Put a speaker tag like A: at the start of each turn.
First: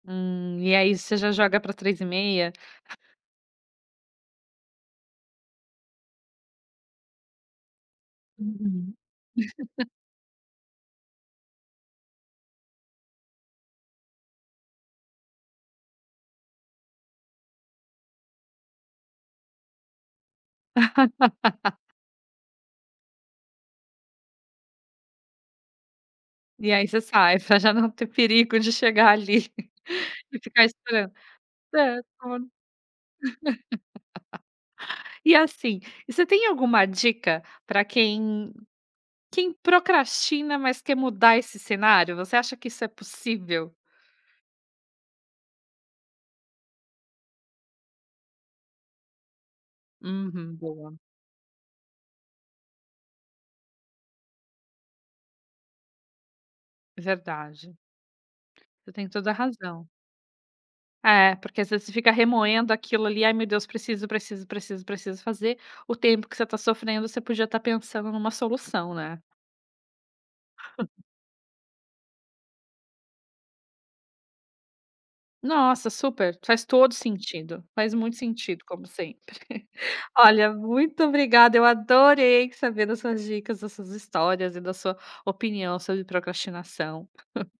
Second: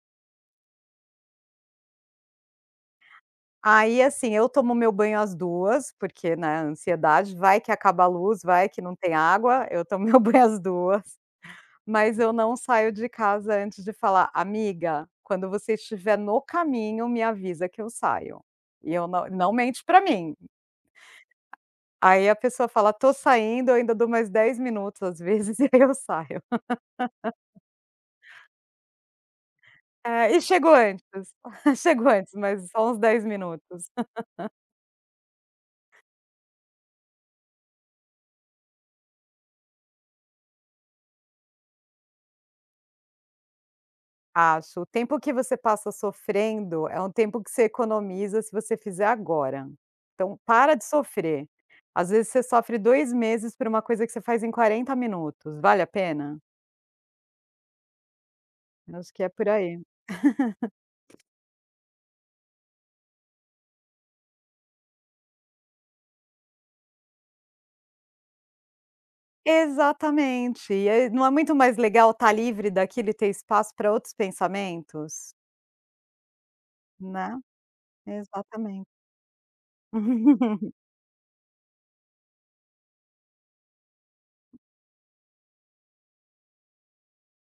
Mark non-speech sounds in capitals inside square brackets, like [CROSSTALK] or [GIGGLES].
A: Hum, e aí, você já joga pra 15:30?
B: Aí, assim: Eu tomo meu banho às 14h, porque, né, a ansiedade. Vai que acaba a luz, vai que não
A: Uhum.
B: tem água. Eu
A: [LAUGHS]
B: tomo meu banho às 14h, mas eu não saio de casa antes de falar: "Amiga, quando você estiver no caminho, me avisa que eu saio". E eu não não mente para mim!
A: [LAUGHS]
B: Aí, a pessoa fala: "Tô saindo". Ainda dou mais 10 minutos, às vezes, e aí eu saio.
A: E aí você sai, para
B: [LAUGHS]
A: já não ter perigo de chegar ali
B: É,
A: e
B: e
A: ficar
B: chego antes,
A: esperando. Espera,
B: chego antes.
A: então.
B: Mas só uns 10 minutos. [LAUGHS]
A: [LAUGHS] E assim, você tem alguma dica para quem quem procrastina, mas quer mudar esse cenário? Você acha que isso é possível?
B: Acho. O tempo que você passa sofrendo é um tempo que você economiza, se você fizer agora. Então,
A: Uhum,
B: para de
A: boa!
B: sofrer! Às vezes você sofre 2 meses por uma coisa que você faz em 40 minutos. Vale a pena?
A: Verdade. Você
B: Eu
A: tem
B: acho que é
A: toda a
B: por aí.
A: razão.
B: [GIGGLES]
A: É, porque às vezes, você fica remoendo aquilo ali. "Ai, meu Deus! Preciso, preciso, preciso, preciso fazer". O tempo que você tá sofrendo, você podia estar pensando em uma solução, né?
B: Exatamente, e
A: [CHUCKLES]
B: aí Não é muito mais legal estar livre daquilo e ter espaço para outros pensamentos?
A: Nossa, super! Faz todo
B: Né?
A: sentido, faz muito sentido como
B: Exatamente.
A: sempre. [CHUCKLES] Olha,
B: [LAUGHS]
A: muito obrigada, eu adorei saber das suas dicas, das suas histórias e da sua opinião sobre procrastinação. [CHUCKLES]